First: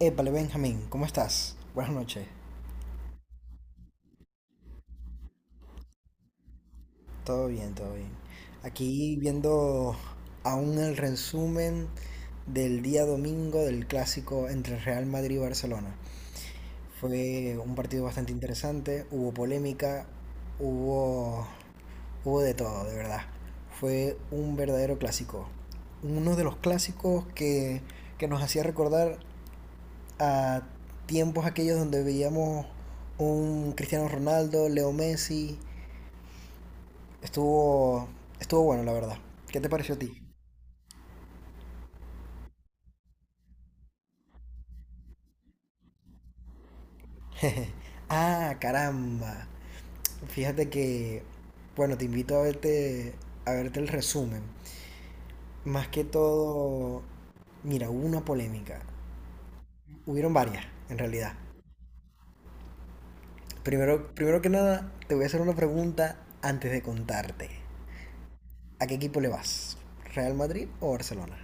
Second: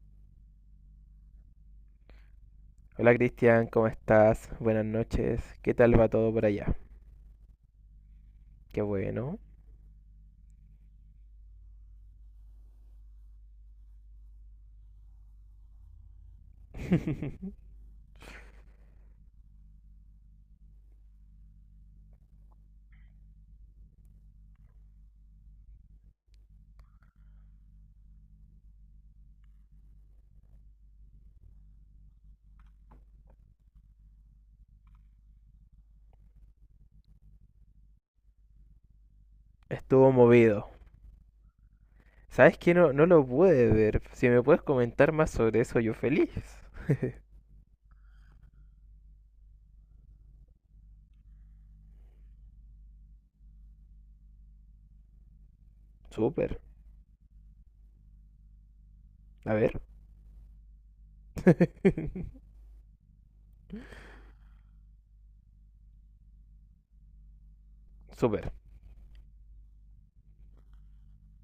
Épale, Benjamín, ¿cómo estás? Buenas noches. Hola Cristian, ¿cómo estás? Buenas noches. ¿Qué tal va todo por allá? Todo bien, todo bien. Qué Aquí bueno. viendo aún el resumen del día domingo del clásico entre Real Madrid y Barcelona. Fue un partido bastante interesante, hubo polémica, hubo, hubo de todo, de verdad. Fue un verdadero clásico. Uno de los clásicos que nos hacía recordar a tiempos aquellos donde veíamos un Cristiano Ronaldo, Leo Messi. Estuvo, Estuvo bueno, la verdad. ¿Qué te pareció a ti? Estuvo movido. ¿Sabes qué? No, no lo pude ver. Si me puedes comentar más sobre eso, yo feliz. Caramba. Fíjate que, bueno, te invito a a verte el resumen. Más que Súper. todo, mira, hubo una polémica. A ver. Hubieron varias, en realidad. Primero que nada, te voy a hacer una pregunta antes de contarte. Súper. ¿A qué equipo le vas? ¿Real Madrid o Barcelona?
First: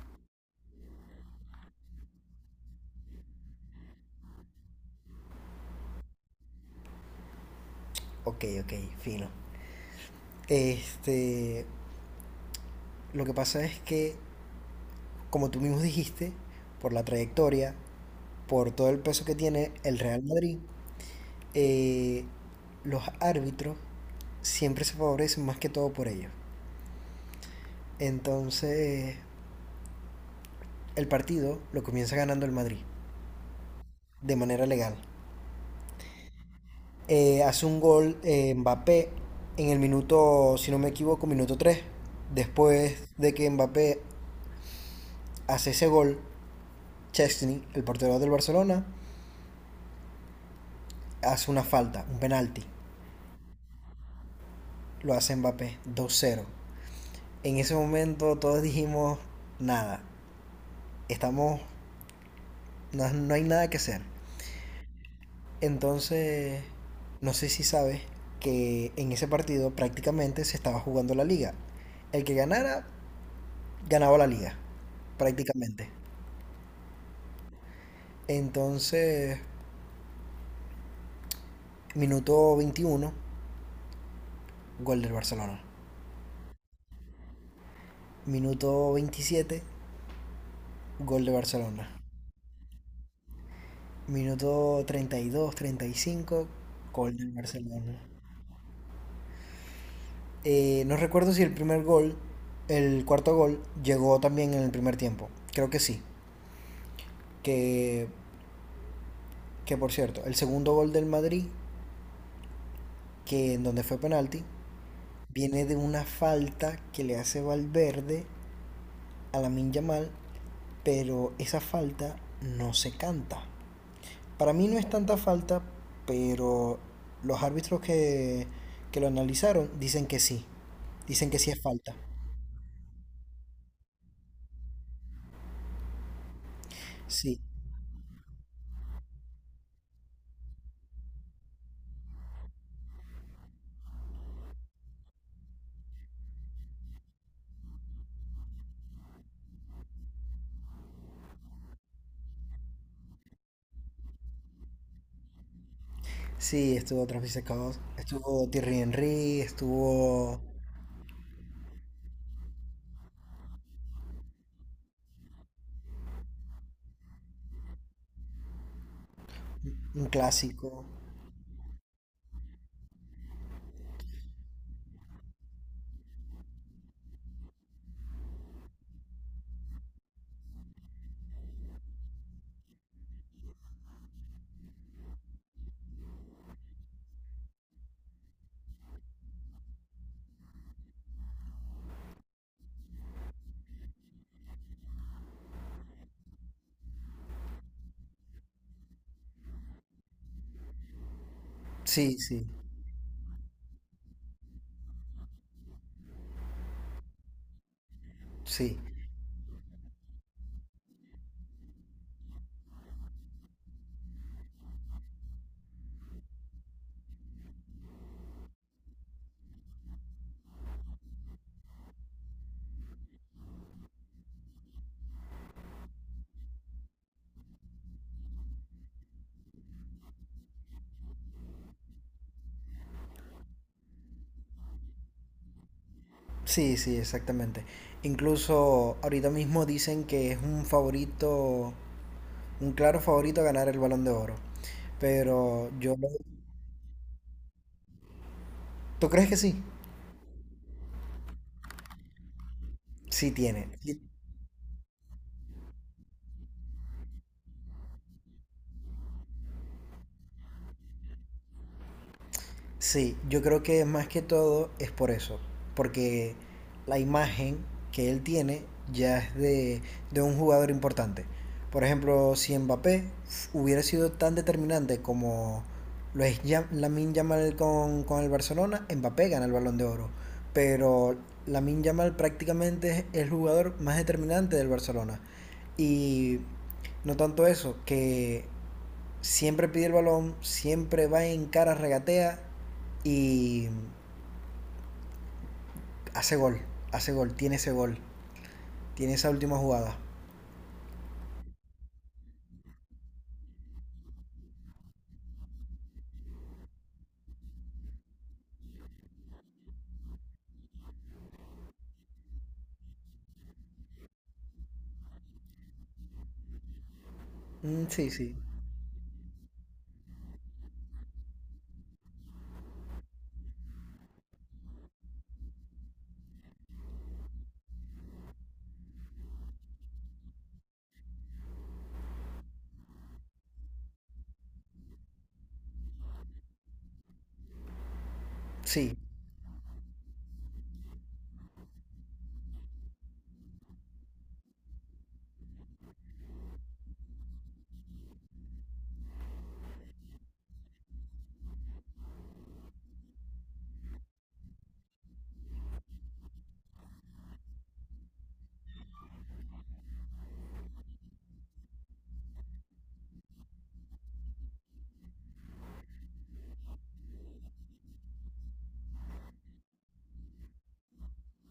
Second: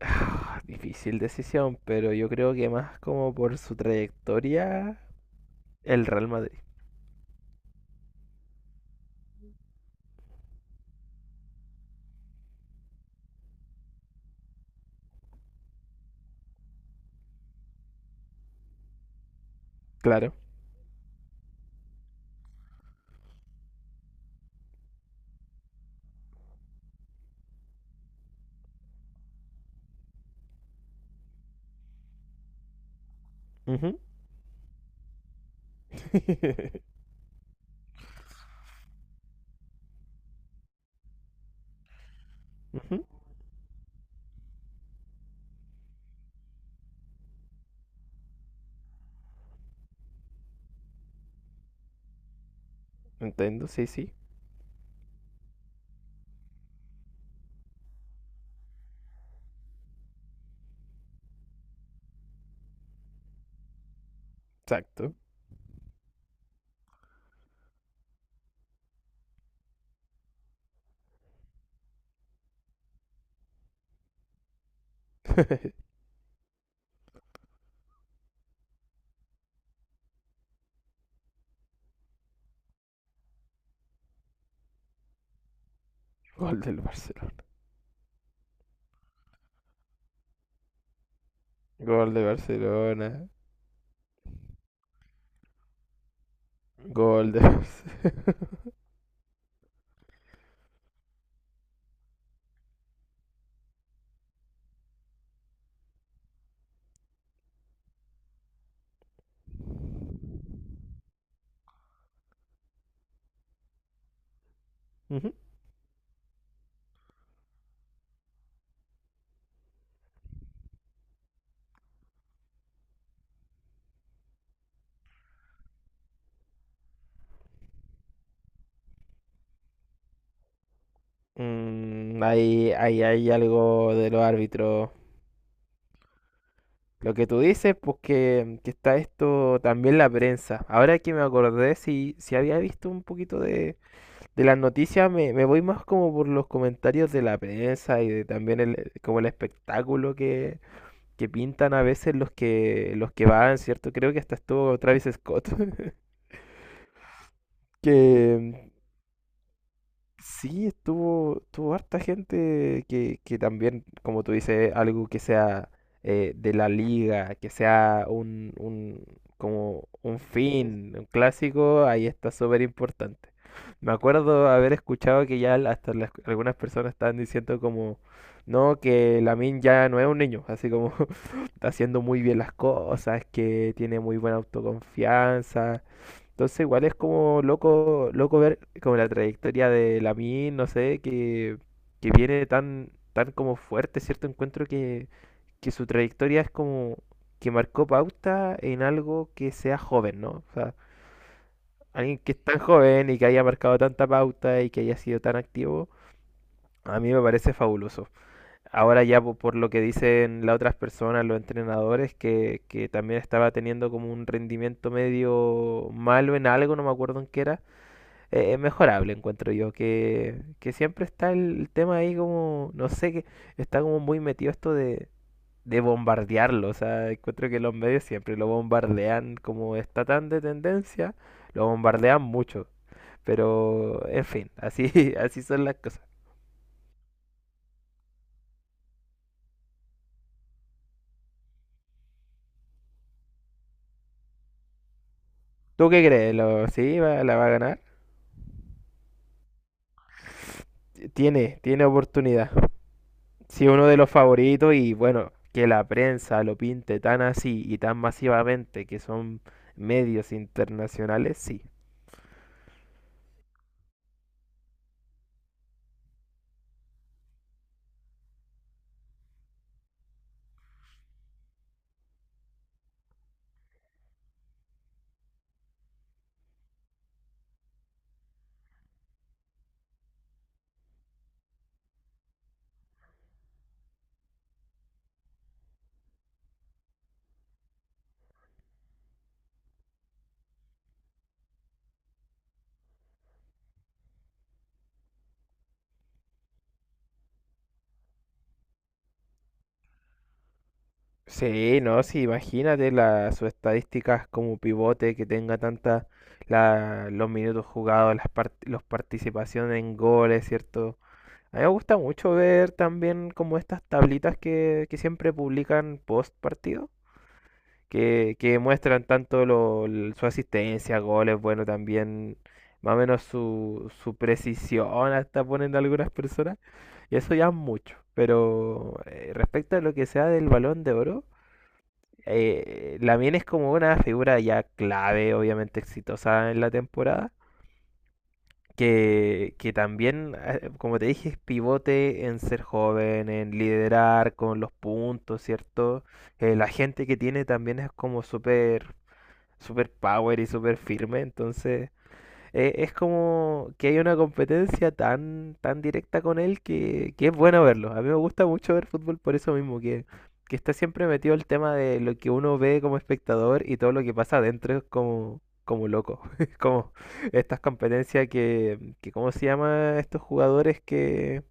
Ah, Difícil decisión, pero yo creo que más como por su trayectoria, el Real Madrid. Ok, ok, fino. Este, lo que pasa es que, como tú mismo dijiste, por la trayectoria, por todo el peso que tiene el Real Claro. Madrid, eh, los árbitros siempre se favorecen más que todo por ellos. Entonces, el partido lo comienza ganando el Madrid, Ujú. de manera legal. Hace un gol Mbappé en el minuto, si no me equivoco, minuto tres. Ujú. Después de que Mbappé hace ese gol, Chesney, el portero del Barcelona, hace una falta, un penalti. Entiendo, sí, sí. Lo hace Mbappé dos cero. En ese momento todos dijimos, nada, estamos, no hay nada que hacer. Exacto. Entonces, no sé si sabes que en ese partido prácticamente se estaba jugando la liga. El que ganara, ganaba la liga, prácticamente. Entonces, minuto 21, gol del Barcelona. Gol del Barcelona. Minuto 27, gol de Barcelona. Gol de Barcelona. Minuto 32, 35, gol del Gol de Barcelona. No recuerdo si el primer gol, el cuarto gol, llegó también en el primer tiempo. Creo que sí. Que, que, por cierto, el segundo gol del Madrid, que en donde fue penalti, Ujú. viene de una falta que le hace Valverde a la Yamal, pero esa falta no se canta. Para mí no es tanta falta, pero los árbitros que lo analizaron dicen que sí. Dicen que sí es falta. Mm, ahí, ahí hay algo de los árbitros. Lo que Sí. tú dices, pues que está esto también la prensa. Ahora que me acordé, si, si había visto un poquito de las noticias, me voy más como por los comentarios de la prensa y de también el, como el espectáculo que pintan a veces los que van, ¿cierto? Creo que hasta estuvo Travis Scott, Sí, estuvo Travis Scott, estuvo que, Thierry Henry, estuvo sí, estuvo, estuvo harta gente que también, como tú dices, algo que sea de la liga, que sea un, como un un clásico. fin, un clásico, ahí está súper importante. Me acuerdo haber escuchado que ya al- hasta las- algunas personas estaban diciendo como, no, que Lamin ya no es un niño, así como está haciendo muy bien las cosas, que tiene muy buena autoconfianza, entonces igual es como loco, loco ver como la trayectoria de Lamine, no sé, que viene tan, tan como fuerte, ¿cierto? Encuentro que su trayectoria es como que marcó pauta en algo que sea joven, ¿no? O sea, Sí, alguien que es sí, tan joven y que haya marcado tanta pauta y que haya sido tan activo, a mí me parece fabuloso. sí, Ahora ya po- por lo que dicen las otras personas, los entrenadores, que también estaba teniendo como un rendimiento medio malo en algo, no me acuerdo en qué era es mejorable, encuentro yo, que siempre está el tema ahí como, no sé, que está como muy metido esto de bombardearlo, o sea, encuentro que los medios siempre lo bombardean, como está tan de tendencia, lo bombardean mucho, pero en fin, así, así son las cosas. sí, sí, exactamente. Incluso ahorita mismo dicen que es un favorito, un claro favorito a ganar el Balón de Oro. Pero ¿Tú yo qué lo... crees? ¿Lo, sí, va- la va a ganar? ¿Tú crees que sí? Tiene, tiene oportunidad. Sí Sí, tiene. uno de Sí, los favoritos y bueno, que la prensa lo pinte tan así y tan masivamente que son medios internacionales, sí. sí, yo creo que más que todo es por eso, porque la imagen que él tiene ya es de un jugador importante. Por ejemplo, si Mbappé hubiera sido tan determinante como lo es Yam- Lamine Yamal con el Barcelona, Mbappé gana el Balón de Oro. Pero Lamine Yamal prácticamente es el jugador más determinante del Barcelona. Y no tanto eso, que siempre pide el balón, siempre va en cara, regatea y hace gol, hace gol, tiene ese gol, tiene esa última jugada. Sí, no, sí, imagínate la, sus estadísticas como pivote que tenga tanta la, los minutos jugados, las part los participaciones en goles, ¿cierto? A mí me gusta mucho ver también como estas tablitas que siempre publican post partido, Mm, sí, sí, que muestran tanto lo- l- su asistencia, goles, bueno, también más o menos su, su precisión, hasta ponen algunas personas, y eso ya es mucho. Pero respecto a lo que sea del Balón de Oro Lamine es como una figura ya clave, obviamente exitosa en la temporada. sí. Que también, como te dije, es pivote en ser joven, en liderar con los puntos, ¿cierto? La gente que tiene también es como súper, súper power y súper firme. Entonces, es como que hay una competencia tan, tan directa con él que es bueno verlo. A mí me gusta mucho ver fútbol por eso mismo, que está siempre metido el tema de lo que uno ve como espectador y todo lo que pasa adentro es como, como loco. Es como estas competencias que, ¿cómo se llama? Estos jugadores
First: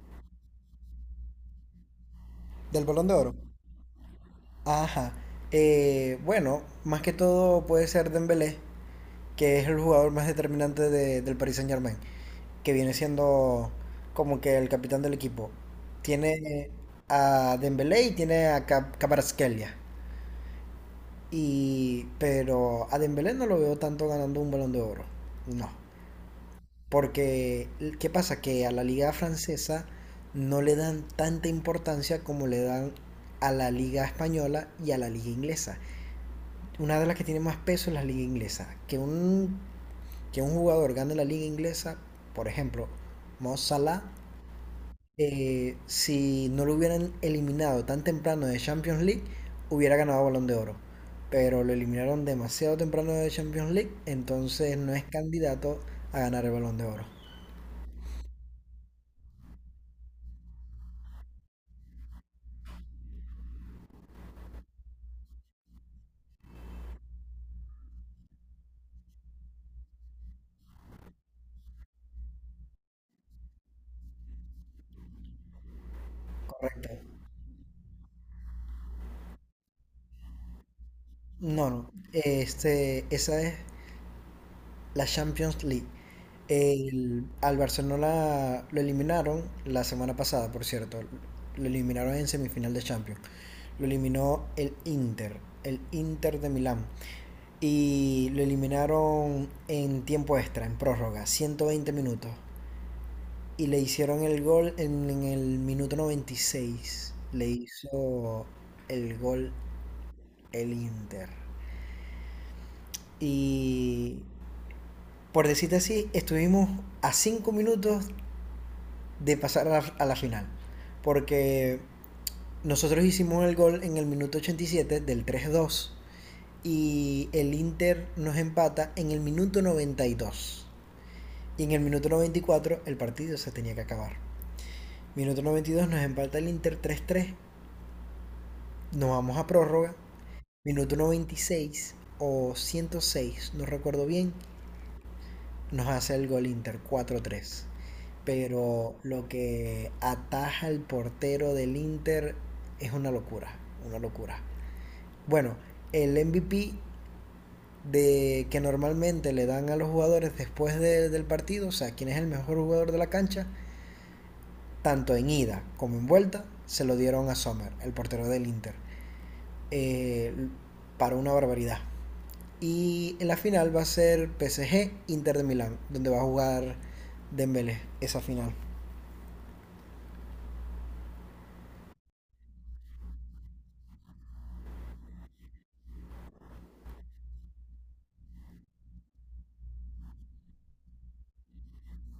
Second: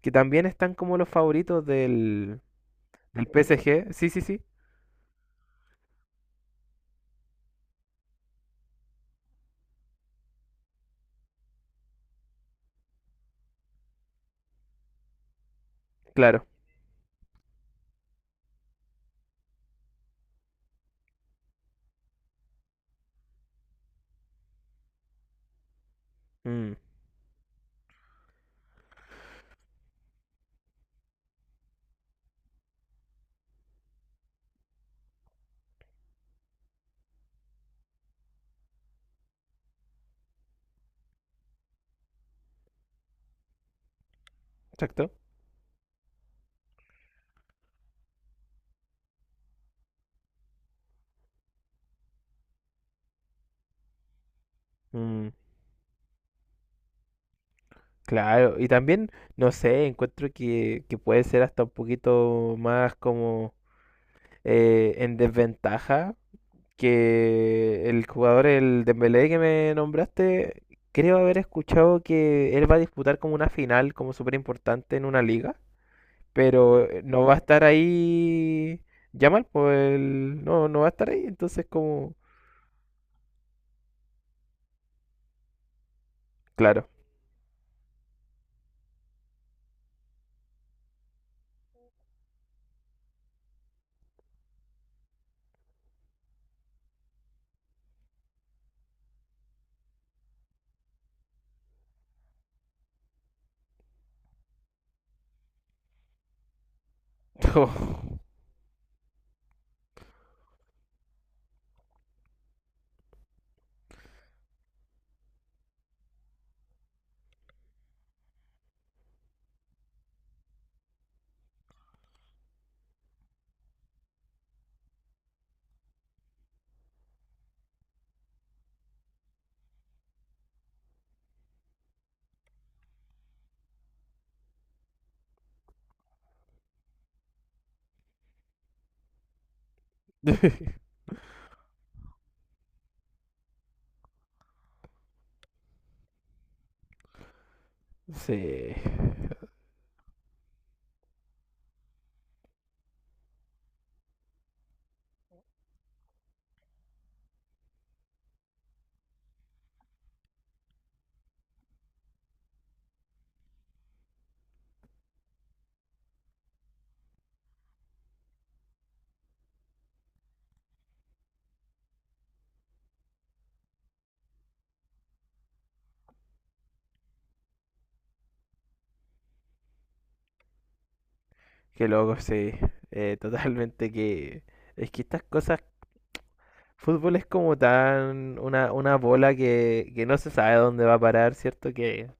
que también están como los favoritos del, ¿Del balón de del oro? PSG. Sí, sí, sí, Ajá. Bueno, más que todo puede ser Dembélé, que es el jugador más determinante del Paris Saint-Germain, que viene siendo como que el capitán del equipo. claro. Tiene a Dembélé y tiene a Cap Kvaratskhelia. Y, pero a Dembélé no lo veo tanto ganando un balón de oro. No. Mm, Porque, ¿qué pasa? Que a la liga francesa no le dan tanta importancia como le dan a la liga española y a la liga inglesa. Una de las que tiene más peso es la liga inglesa. Que un jugador gane la liga inglesa, por ejemplo, Mo Salah, exacto. Si no lo hubieran eliminado tan temprano de Champions League, hubiera ganado Balón de Oro. Pero lo eliminaron demasiado temprano de Champions League, entonces no es Mm. candidato a ganar el Balón de Oro. Claro, y también, no sé, encuentro que puede ser hasta un poquito más como en desventaja que el jugador, el Dembélé que me nombraste, creo haber escuchado que él va a disputar como una final, como súper importante en una liga, pero Correcto. No va a estar ahí Yamal, pues el- no, no va a estar ahí, entonces No, no. como, Esa es la Champions League. claro. Al Barcelona lo eliminaron la semana pasada, por cierto. Lo eliminaron en semifinal de Champions. Lo eliminó el Inter de Milán. Y lo eliminaron en tiempo extra, en prórroga, 120 minutos. Y le hicieron el gol en el minuto 96. Le hizo el gol el Inter. Y por decirte así, estuvimos a 5 minutos de pasar a a la final. Porque nosotros hicimos el gol en el minuto 87 del 3-2 y el Inter nos empata en el minuto 92. Y en el minuto 94 el partido se tenía que acabar. Minuto 92 nos empata el Inter 3-3. Nos vamos a prórroga. Minuto 96 o 106, no recuerdo bien, nos hace el gol Inter 4-3. Sí. Pero lo que ataja el portero del Inter es una locura, una locura. Bueno, el MVP de que normalmente le dan a los jugadores después del partido, o sea, quién es el mejor jugador de la cancha, tanto en ida como en vuelta, se lo dieron a Sommer, el portero del Inter. Eh, para una barbaridad. Y en la final va a ser PSG Inter de Milán, donde va a jugar Dembélé esa final. Qué loco, sí. Totalmente que... Es que estas cosas... Fútbol es como tan... una bola que no se sabe dónde va a parar, ¿cierto? Que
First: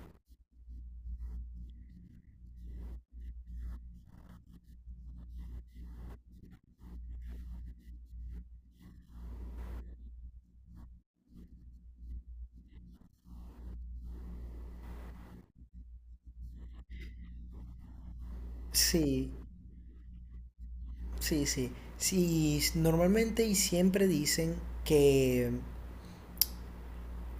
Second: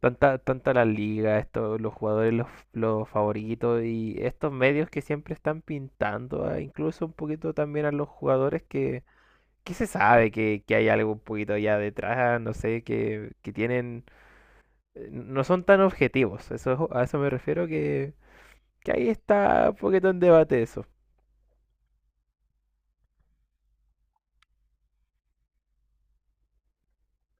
tanta, tanta la liga, esto, los jugadores, los favoritos y estos medios que siempre están pintando, ah, incluso un poquito también a los jugadores que se sabe que hay algo un poquito allá detrás? No sé, que tienen... no son tan objetivos. Eso, es- a eso me refiero que ahí Sí, está un poquito en debate eso. sí, sí. Sí, normalmente y siempre dicen que,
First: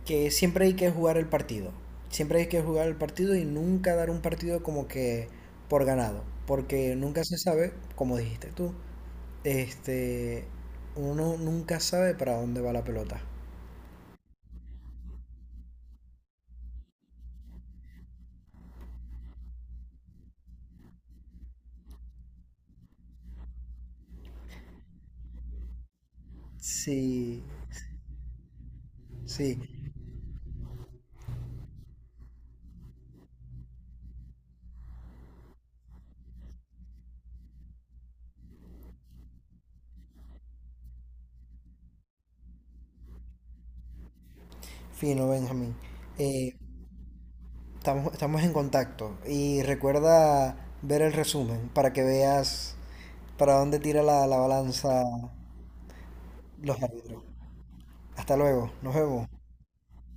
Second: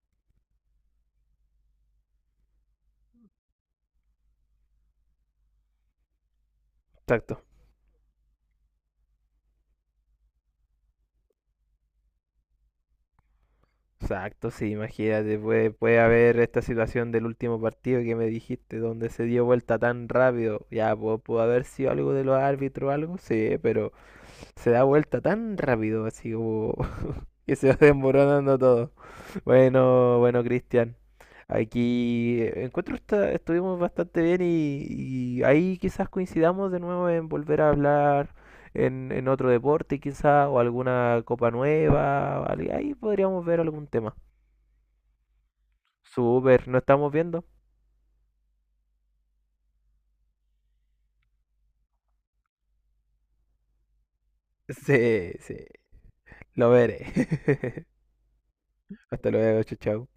que siempre hay que jugar el partido. Siempre hay que jugar el partido y nunca dar un partido como que por ganado, porque nunca se Exacto. sabe, como dijiste tú. Este, Uno nunca sabe para dónde va la pelota. Exacto, sí, imagínate, puede, puede haber esta situación del último partido que me dijiste, donde se dio vuelta tan rápido. Ya, pu- pudo, haber sido algo de los árbitros o algo, sí, pero se da vuelta tan rápido, así como Sí, que se va desmoronando todo. sí, Bueno, bueno, Cristian, aquí encuentro esta- estuvimos bastante bien y ahí quizás coincidamos de nuevo en volver a hablar. En otro deporte quizás, o alguna copa nueva, o algo- ahí podríamos ver algún tema. fino, Benjamín. Eh, Super, ¿no estamos viendo? estamos, estamos en contacto y recuerda ver el resumen para que veas para dónde tira la balanza Sí, sí, lo los veré. árbitros. Hasta luego, nos vemos. Hasta luego, chao, chao.